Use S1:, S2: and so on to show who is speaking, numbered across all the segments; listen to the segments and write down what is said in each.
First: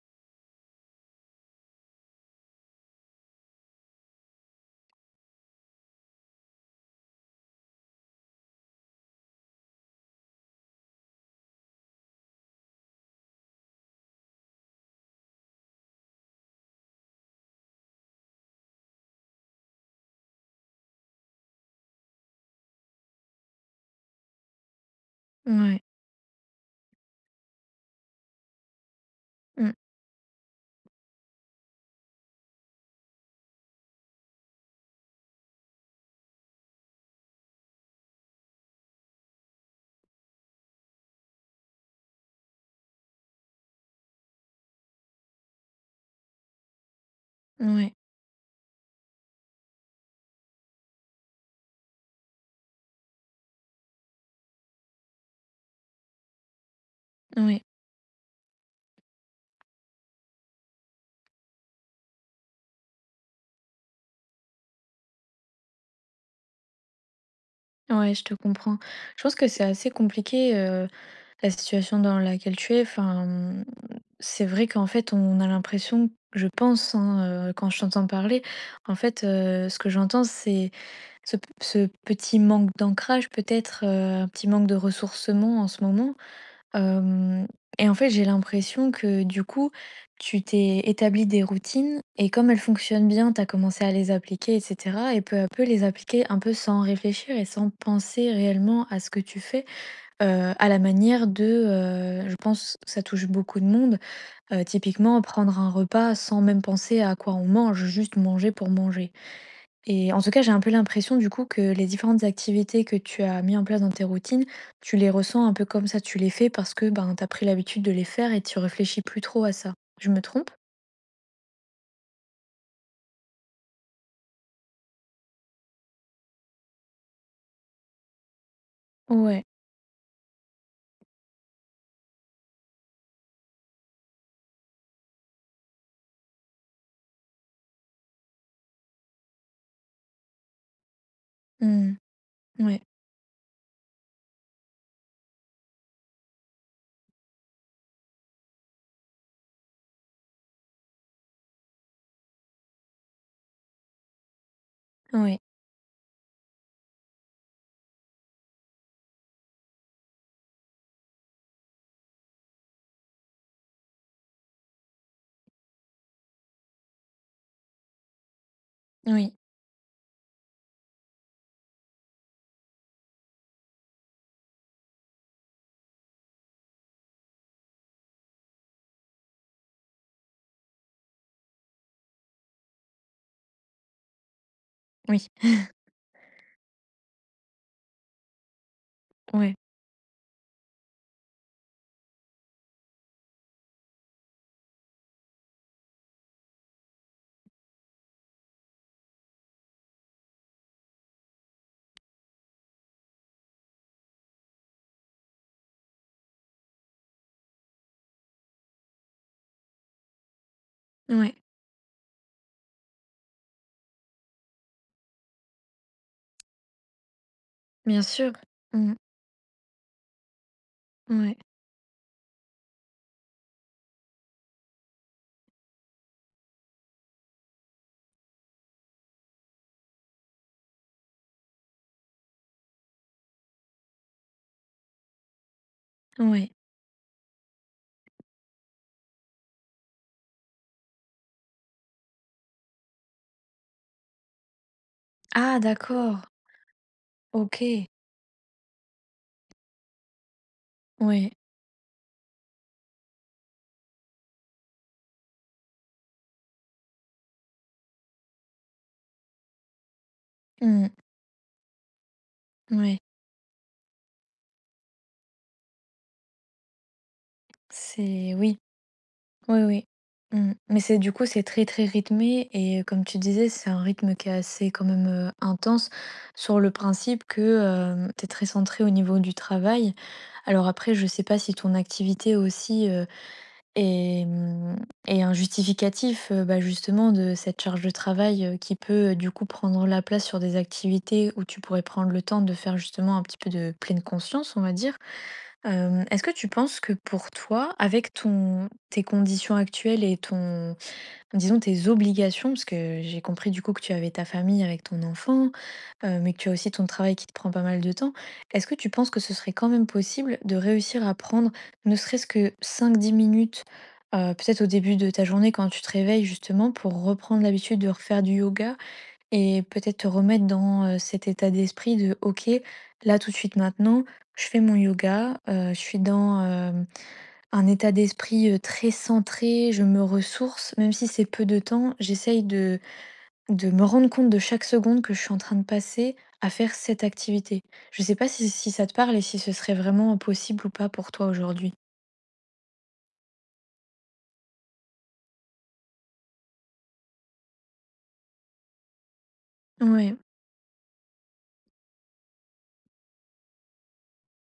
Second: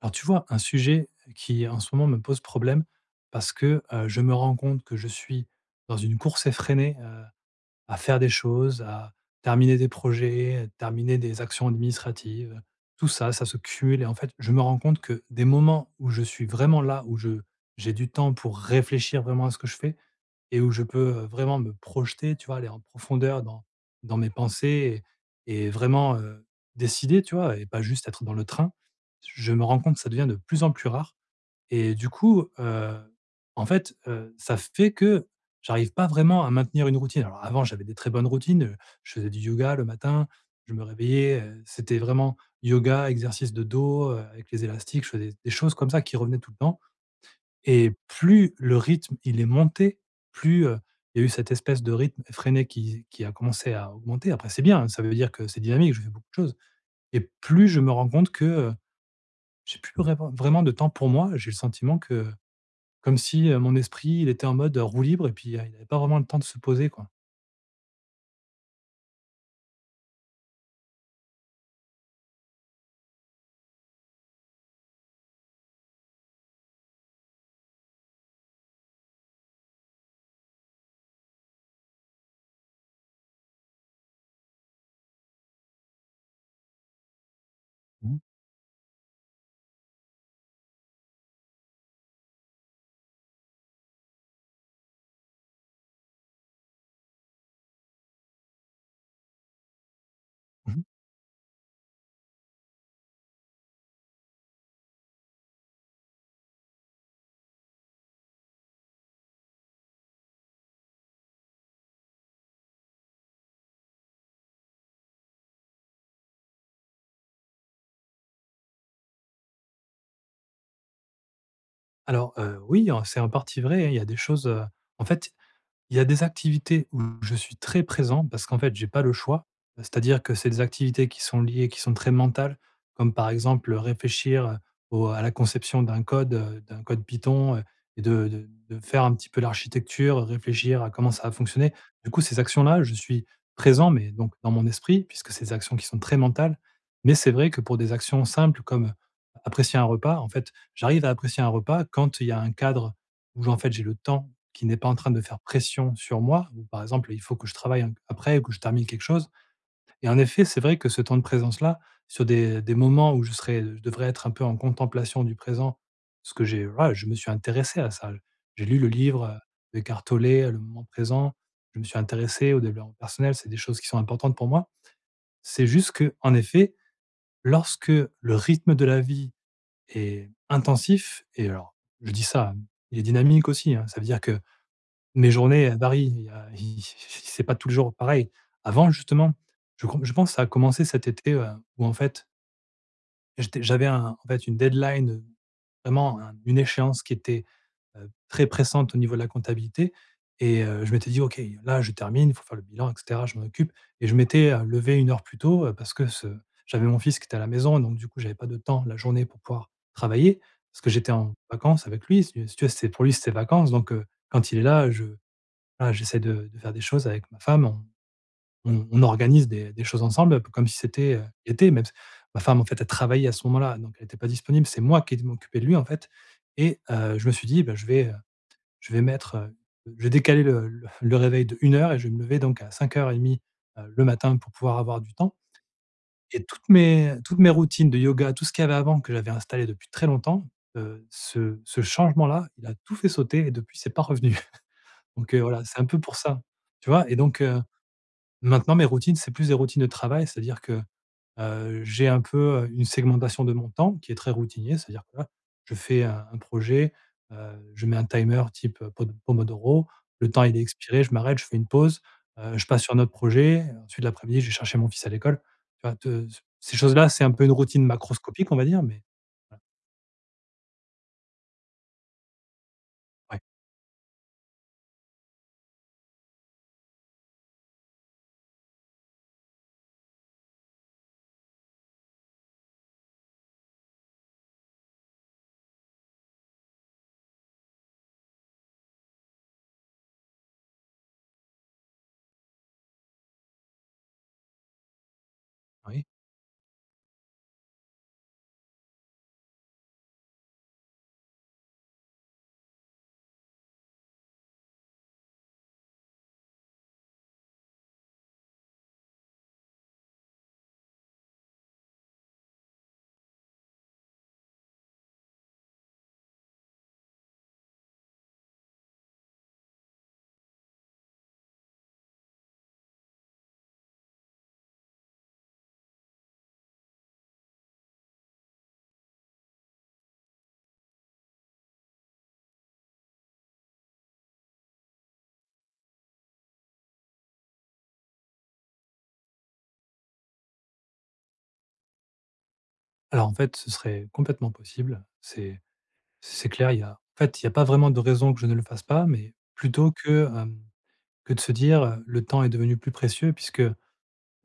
S1: Alors tu vois, un sujet qui en ce moment me pose problème parce que, je me rends compte que je suis dans une course effrénée, à faire des choses, à terminer des projets, terminer des actions administratives. Tout ça, ça se cumule et en fait, je me rends compte que des moments où je suis vraiment là, où je j'ai du temps pour réfléchir vraiment à ce que je fais, et où je peux, vraiment me projeter, tu vois? Aller en profondeur dans mes pensées et
S2: Ouais,
S1: vraiment, décider, tu vois? Et pas juste être dans le train. Je me
S2: mmh,
S1: rends compte que ça devient de plus en plus rare et du coup, en fait, ça fait que j'arrive pas vraiment à maintenir une routine. Alors avant, j'avais des très bonnes routines, je faisais du yoga le matin, je me réveillais, c'était vraiment yoga, exercices de dos, avec les élastiques, je faisais des choses comme ça qui revenaient tout le temps. Et
S2: ouais,
S1: plus le rythme, il est monté, plus, il y a eu cette espèce de rythme effréné qui a commencé à augmenter. Après c'est bien, ça veut dire que c'est dynamique, je fais beaucoup de choses et
S2: ouais,
S1: plus je me rends compte que, j'ai plus vraiment de temps pour moi. J'ai le sentiment que comme si, mon esprit, il était en mode roue libre et puis, il n'avait pas vraiment le temps de se poser, quoi.
S2: ouais, je te comprends. Je pense que c'est assez compliqué, la situation dans laquelle tu es. Enfin, mmh, c'est vrai qu'en fait, on a l'impression, je pense, hein, quand je t'entends parler, en fait, ce que j'entends, c'est ce petit manque d'ancrage peut-être, un petit manque de ressourcement en ce moment. Hem Et en fait,
S1: Mmh.
S2: j'ai l'impression que du coup, tu t'es établi des routines et comme elles fonctionnent bien, tu as commencé à les appliquer et cetera et peu à peu les appliquer un peu sans réfléchir et sans penser réellement à ce que tu fais, à la
S1: Mmh.
S2: manière de, je pense ça touche beaucoup de monde, typiquement prendre un repas sans même penser à quoi on mange, juste manger pour manger. Et en tout cas, j'ai un peu l'impression du coup que les différentes activités que tu as mis en place dans tes routines, tu les ressens un peu comme ça, tu les fais parce que ben, tu as pris l'habitude de les faire et tu réfléchis plus trop à ça. Je me trompe?
S1: Alors, oui, en c'est en partie vrai, hein, il y a des choses, en fait Il y a des activités où je suis très présent parce qu'en fait, j'ai pas le
S2: Ouais.
S1: choix. C'est-à-dire que c'est des activités qui sont liées, qui sont très mentales, comme par exemple réfléchir à la conception d'un code Python, et de faire un petit peu l'architecture, réfléchir à comment ça va fonctionner.
S2: Mm.
S1: Du coup, ces
S2: Ouais.
S1: actions-là, je suis présent, mais donc dans mon esprit, puisque c'est des actions qui sont très mentales. Mais c'est vrai que pour des actions simples comme apprécier un repas, en fait, j'arrive à apprécier un repas quand il y a un cadre où en fait j'ai le temps qui n'est pas en train de
S2: Ouais.
S1: faire pression sur moi, ou par exemple, il faut que je travaille en après ou que je termine quelque chose et en effet, c'est vrai que ce temps de présence-là, sur des moments où je devrais être un peu en contemplation du présent, parce que j'ai voilà, je me suis intéressé à ça. J'ai lu le livre,
S2: Oui.
S1: d'Eckhart Tolle, «Le moment présent», je me suis intéressé au développement personnel, c'est des choses qui sont importantes pour moi. C'est juste que en effet, lorsque le rythme de la vie est intensif et alors je dis ça, il est dynamique aussi, hein, ça veut dire que
S2: Oui.
S1: mes journées, elles varient. Il y a i c'est pas tous les jours pareil. Avant justement,
S2: Ouais.
S1: je pense que ça a commencé cet été, où en fait, j'avais un en fait une deadline, vraiment un une échéance qui était, très pressante au niveau de la comptabilité et je m'étais dit: «OK, là je termine, il faut faire le bilan et cetera, je m'en occupe» et je m'étais, levé une heure plus tôt, parce que ce j'avais mon fils qui était à la maison. Et donc du coup, j'avais pas de temps la journée pour pouvoir travailler parce que j'étais en
S2: Ouais.
S1: vacances avec lui. Si tu veux, c'est pour lui, c'était vacances donc quand il est là, je voilà, j'essaie de faire des choses avec ma femme. On
S2: Bien sûr.
S1: on
S2: Mm.
S1: on organise des choses ensemble, un peu comme si c'était,
S2: Ouais.
S1: l'été, même s ma femme, en fait, elle travaillait à ce moment-là, donc elle n'était pas disponible. C'est moi qui ai m'occuper de lui, en fait et je me suis dit: «Bah, je vais mettre, je vais décaler le réveil d'1 heure et je vais me lever donc à 5:30, le matin pour pouvoir avoir du temps» et
S2: Ouais.
S1: toutes mes routines de yoga, tout ce qu'il y avait avant que j'avais installé depuis très longtemps, ce changement-là, il a tout fait sauter et depuis, c'est pas revenu. Donc
S2: Ah,
S1: voilà, c'est un peu pour
S2: d'accord.
S1: ça, tu vois? Et donc heu.
S2: Ok.
S1: Maintenant, mes routines, c'est plus des routines de travail, c'est-à-dire que,
S2: Ouais.
S1: j'ai un peu, une segmentation de mon temps qui est très routinier. C'est-à-dire que là, je fais un projet, je mets un timer type, pod Pomodoro. Le temps, il est
S2: Mm.
S1: expiré, je m'arrête, je fais une pause, je passe sur
S2: Ouais.
S1: un autre projet. Ensuite, l'après-midi, j'ai cherché mon fils à l'école. Tu vois? Te Ces choses-là, c'est un peu une routine
S2: C'est
S1: macroscopique, on
S2: oui.
S1: va dire, mais voilà,
S2: Oui, oui. Mmh. Mais c'est du coup, c'est très, très rythmé et comme tu
S1: ouais,
S2: disais, c'est un rythme qui est assez quand même, intense sur le principe que, tu es très centré au niveau du travail. Alors après, je sais pas si ton activité aussi, et hem et un justificatif, bah, justement de cette charge de travail, qui peut, du coup prendre la place sur des activités où tu pourrais prendre le temps de faire justement un petit peu de pleine conscience, on va dire.
S1: oui.
S2: Est-ce que tu penses que pour toi, avec ton tes conditions actuelles et ton disons tes obligations, parce que j'ai compris du coup que tu avais ta famille avec ton enfant, mais que tu as aussi ton travail qui te prend pas mal de temps. Est-ce que tu penses que ce serait quand même possible de réussir à prendre ne serait-ce que 5-10 minutes, peut-être au début de ta journée quand tu te réveilles justement pour reprendre l'habitude de refaire du yoga et peut-être te remettre dans, cet état d'esprit de: «OK, là tout de suite maintenant, je fais mon yoga, je suis dans, un état d'esprit, très centré, je me ressource, même si c'est peu de temps, j'essaye de me rendre compte de chaque seconde que je suis en train de passer à faire cette activité. Je sais pas si ça te parle et si ce serait vraiment possible ou pas pour toi aujourd'hui?
S1: Alors en fait, ce serait complètement possible. C'est clair, il y a en fait, il n'y a pas vraiment de raison que je ne le fasse pas, mais plutôt
S2: Ouais,
S1: que, hem, que de se dire, «Le temps est devenu plus précieux» puisque,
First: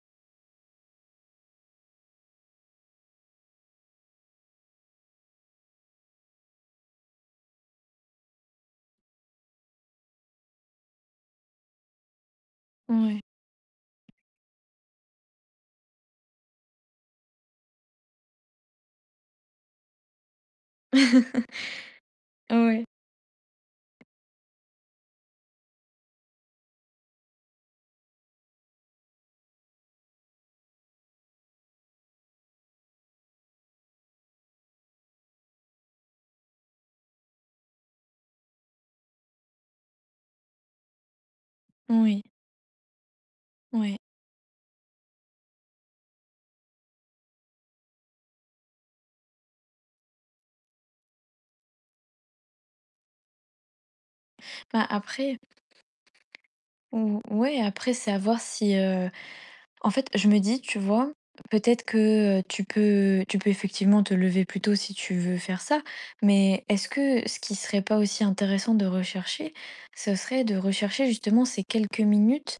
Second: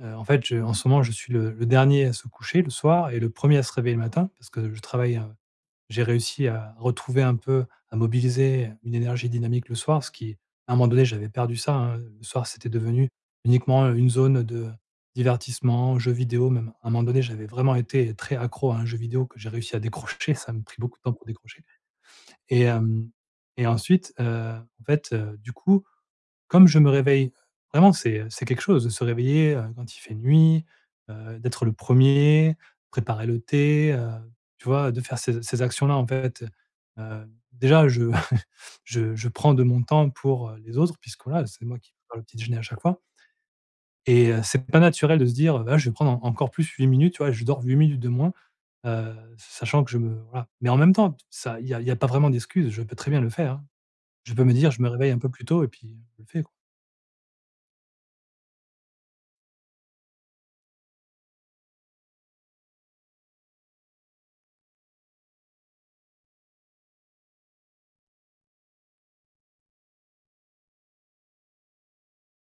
S1: en fait, je en ce moment, je suis le dernier à se coucher le soir et le premier à se réveiller le matin parce que je travaille, j'ai réussi à retrouver un peu, à mobiliser une énergie dynamique le soir, ce qui à un moment donné, j'avais perdu ça, hein. Le soir, c'était devenu
S2: ouais.
S1: uniquement une zone de divertissement, jeux vidéo même. À un moment donné, j'avais vraiment été très accro à un jeu vidéo que j'ai réussi à décrocher, ça me pris beaucoup de temps pour décrocher et
S2: Ouais,
S1: hem et ensuite, en fait, du coup, comme je me réveille vraiment, c'est quelque chose de se réveiller, quand il fait nuit, d'être le premier, préparer le thé, tu vois? De faire ces actions-là, en fait, heu, déjà je je prends de mon temps pour, les autres puisque, voilà, c'est moi qui prépare le
S2: oui,
S1: petit déjeuner à chaque fois
S2: oui.
S1: et c'est pas naturel de se dire: «Bah, je vais prendre en encore plus 8 minutes», tu vois? Je dors 8 minutes de moins, sachant que je me voilà, mais en même temps, ça il y a y a pas vraiment d'excuse, je peux très bien le faire, hein. Je peux me dire: «Je
S2: Bah,
S1: me réveille un peu
S2: après
S1: plus tôt» et puis je le fais, quoi.
S2: ou ouais, après c'est à voir si, en fait, je me dis, tu vois, peut-être que, tu peux effectivement te lever plus tôt si tu veux faire ça, mais est-ce que ce qui serait pas aussi intéressant de rechercher, ce serait de rechercher justement ces quelques minutes,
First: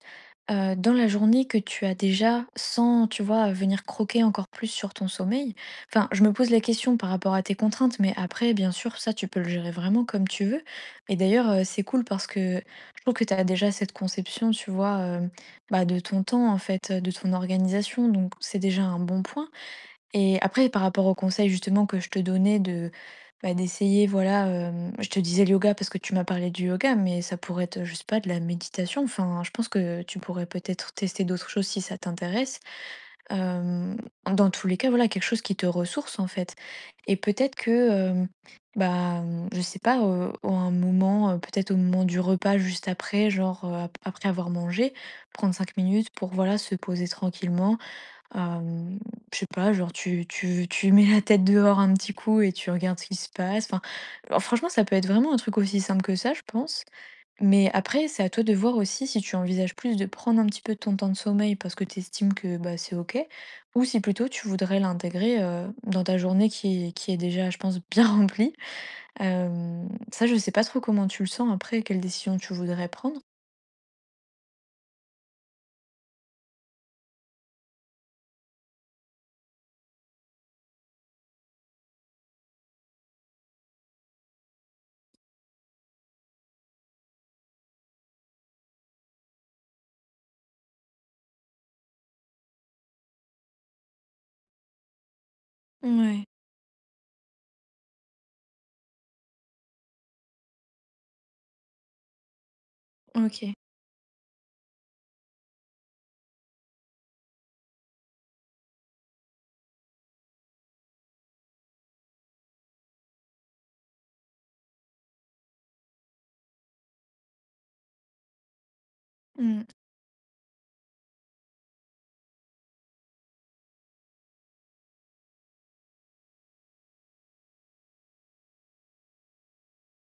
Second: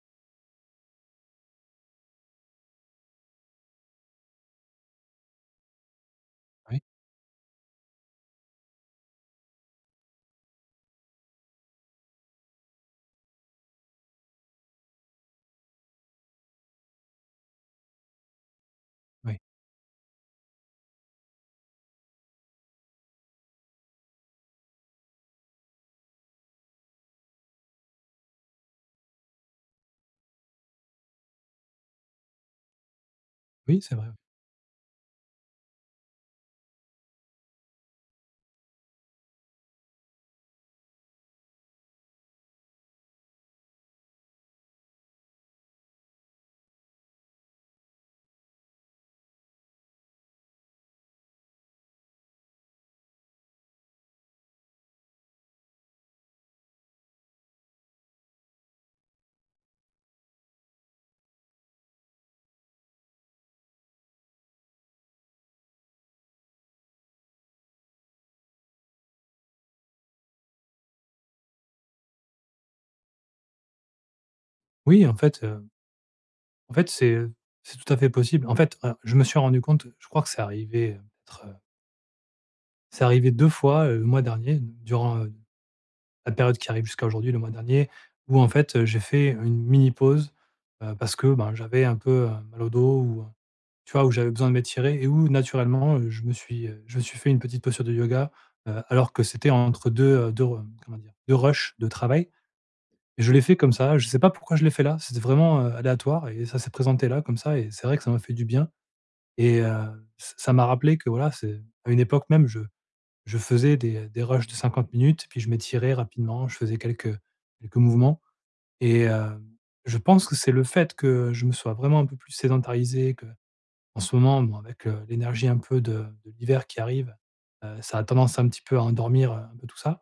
S2: dans la journée que tu as déjà sans, tu vois, venir croquer encore plus sur ton sommeil? Enfin, je me pose la
S1: Oui,
S2: question par rapport à tes contraintes, mais après bien sûr ça tu peux le gérer vraiment comme tu veux et d'ailleurs, c'est cool parce que je trouve que tu as déjà cette conception, tu vois, bah, de ton temps en fait, de ton organisation, donc c'est déjà un bon
S1: oui.
S2: point et après par rapport au conseil justement que je te donnais de, bah, d'essayer voilà, je te disais le yoga parce que tu m'as parlé du yoga, mais ça pourrait être, je sais pas, de la méditation, enfin je pense que tu pourrais peut-être tester d'autres choses si ça t'intéresse.
S1: Oui, c'est
S2: Hem,
S1: vrai.
S2: dans tous les cas, voilà, quelque chose qui te ressource, en fait et peut-être que, bah, mmh, je sais pas, au un moment, peut-être au moment du repas juste après, genre, ap après avoir mangé, prendre 5 minutes pour, voilà, se poser tranquillement. Hem, je sais pas, genre tu mets la tête dehors un petit coup et tu regardes ce qui se passe. Enfin, alors franchement, ça peut être vraiment un truc aussi simple que ça, je pense. Mais après, c'est à toi de voir aussi si tu envisages plus de prendre un petit peu de ton temps de sommeil parce que tu estimes que bah, c'est OK, ou si plutôt tu voudrais l'intégrer dans ta journée qui, qui est déjà, je pense, bien remplie. Euh, ça, je sais pas trop comment tu le sens après, quelle décision tu voudrais prendre.
S1: Oui, en fait, c'est tout à fait possible. En fait, je me suis rendu compte, je crois que c'est arrivé, peut-être, c'est arrivé 2 fois, le mois dernier, durant, la période qui arrive jusqu'à aujourd'hui, le mois dernier, où en fait, j'ai fait une mini pause, parce que, ben, j'avais un peu, mal au dos ou, tu vois? Où j'avais besoin de m'étirer et où naturellement,
S2: Ouais,
S1: je me suis fait une petite posture de yoga, alors que c'était entre 2 2 re comment dire? Deux rushs de travail. Et je l'ai
S2: ok.
S1: fait comme ça, je sais pas pourquoi je l'ai fait là, c'était vraiment, aléatoire et ça s'est présenté là comme ça et c'est vrai que ça m'a fait du bien et ç ça m'a rappelé que voilà, c'est à une époque même, je faisais des rushs de 50 minutes, puis je m'étirais rapidement, je faisais quelques mouvements et
S2: Hmm.
S1: je pense que c'est le fait que je me sois vraiment un peu plus sédentarisé, que en ce moment, bon, avec, l'énergie un peu de l'hiver qui arrive, ça a tendance un petit peu à endormir, un peu tout ça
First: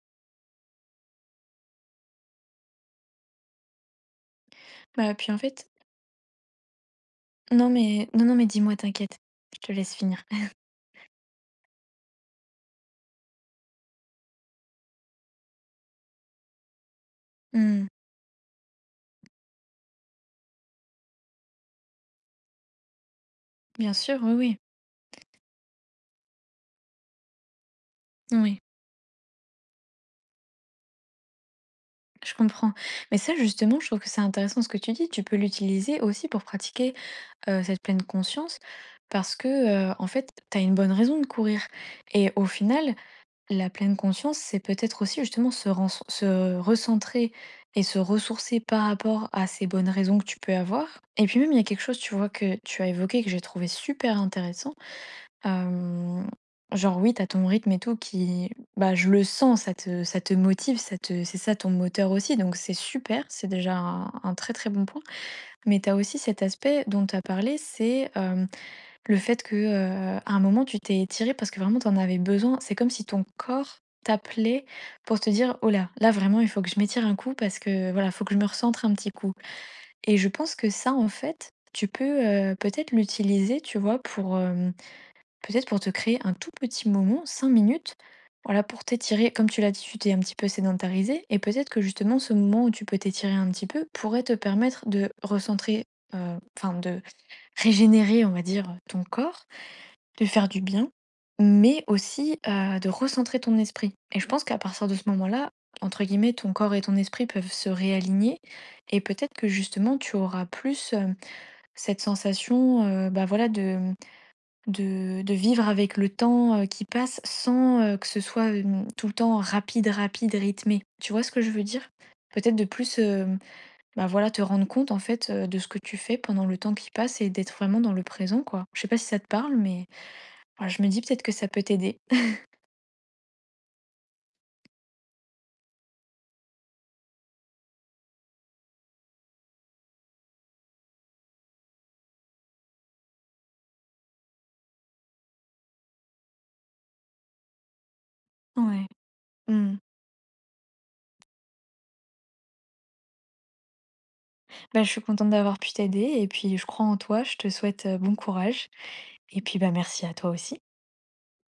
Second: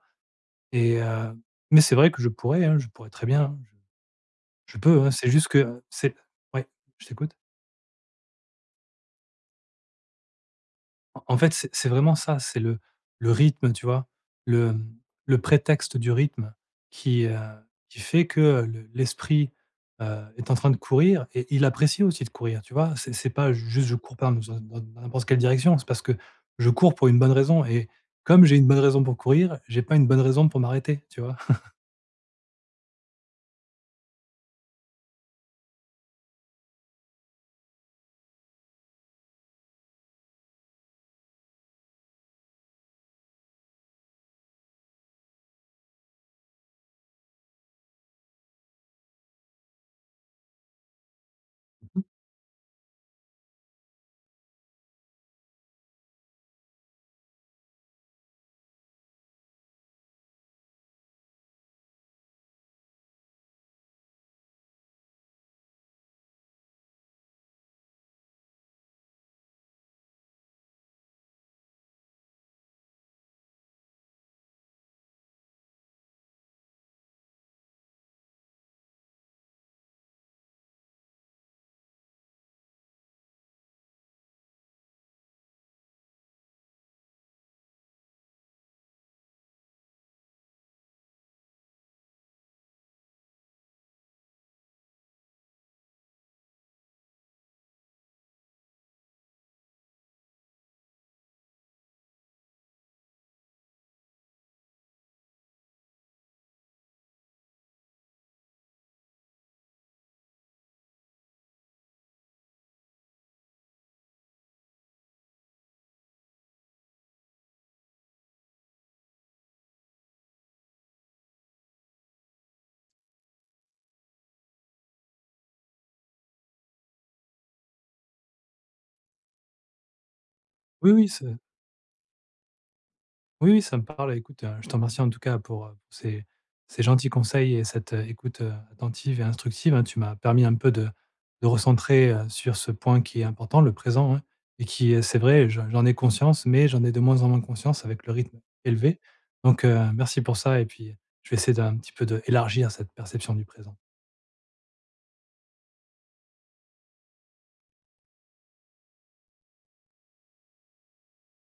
S1: et mais c'est vrai que je pourrais, hein, je pourrais très bien, hein. Je peux, hein,
S2: Bah,
S1: c'est
S2: puis en
S1: juste
S2: fait,
S1: que, c'est ouais, je t'écoute.
S2: non, mais, non, non, mais dis-moi, t'inquiète. Je te laisse finir.
S1: En fait, c'est vraiment ça, c'est le rythme, tu vois? Le, mmh, le prétexte du rythme qui, heu,
S2: Hmm.
S1: qui fait que, le l'esprit, est en train de courir et il apprécie aussi de courir, tu vois? C'est pas juste
S2: Bien
S1: je cours
S2: sûr,
S1: par
S2: oui,
S1: dans
S2: oui.
S1: dans dans n'importe quelle direction, c'est parce que je cours pour une bonne raison et comme j'ai
S2: Oui,
S1: une bonne raison pour courir, j'ai pas une bonne raison pour m'arrêter, tu vois?
S2: je comprends. Mais ça, justement, je trouve que c'est intéressant ce que tu dis. Tu peux l'utiliser aussi pour pratiquer cette pleine conscience parce que, en fait, tu as une bonne raison de courir et au final, la pleine conscience, c'est peut-être aussi justement se recentrer et se ressourcer par rapport à ces bonnes raisons que tu peux avoir et puis même, il y a quelque chose, tu vois, que tu as évoqué que j'ai trouvé super intéressant, hem, genre oui, tu as ton rythme et tout qui bah, je le sens, ça te motive, ça te c'est ça ton moteur aussi donc c'est super, c'est déjà un très, très bon point mais tu as aussi cet aspect dont tu as parlé, c'est, le fait que, à un moment tu t'es étirée parce que vraiment tu en avais besoin. C'est comme si ton corps t'appelait pour te dire: «Oh là, là vraiment il faut que je m'étire un coup parce que voilà, faut que je me recentre un petit coup» et je pense que ça en fait, tu peux, peut-être l'utiliser, tu vois, pour, peut-être pour te créer un tout petit moment, 5 minutes, voilà, pour t'étirer. Comme tu l'as dit, tu t'es un petit peu sédentarisé et peut-être que justement ce moment où tu peux t'étirer un petit peu pourrait te permettre de recentrer, enfin de régénérer, on va dire, ton corps, de faire du bien, mais aussi de recentrer ton esprit. Et je pense qu'à partir de ce moment-là, entre guillemets, ton corps et ton esprit peuvent se réaligner et peut-être que justement tu auras plus cette sensation, bah voilà, de vivre avec le temps, qui passe sans, que ce soit, tout le temps rapide, rapide, rythmé. Tu vois ce que je veux dire? Peut-être de plus, bah, voilà, te rendre compte en fait, de ce que tu fais pendant le temps qui passe et d'être vraiment dans le présent, quoi. Je sais pas si ça te parle, mais voilà, je me
S1: Oui,
S2: dis
S1: oui,
S2: peut-être
S1: c'est
S2: que ça peut t'aider.
S1: Oui, oui, ça me parle. Écoute, je te remercie en tout cas pour, ces gentils conseils et cette, écoute, attentive et instructive, hein. Tu m'as permis un peu de recentrer, sur ce point qui est important, le présent, hein, et qui, c'est vrai, je j'en ai conscience, mais j'en ai de moins en moins conscience avec le rythme
S2: Ouais.
S1: élevé. Donc,
S2: Mmh.
S1: merci pour ça et puis, je vais essayer d'un petit peu d'élargir cette perception du présent.
S2: Bah, je suis contente d'avoir pu t'aider et puis je crois en toi, je te souhaite, bon courage et puis, bah, merci à toi aussi.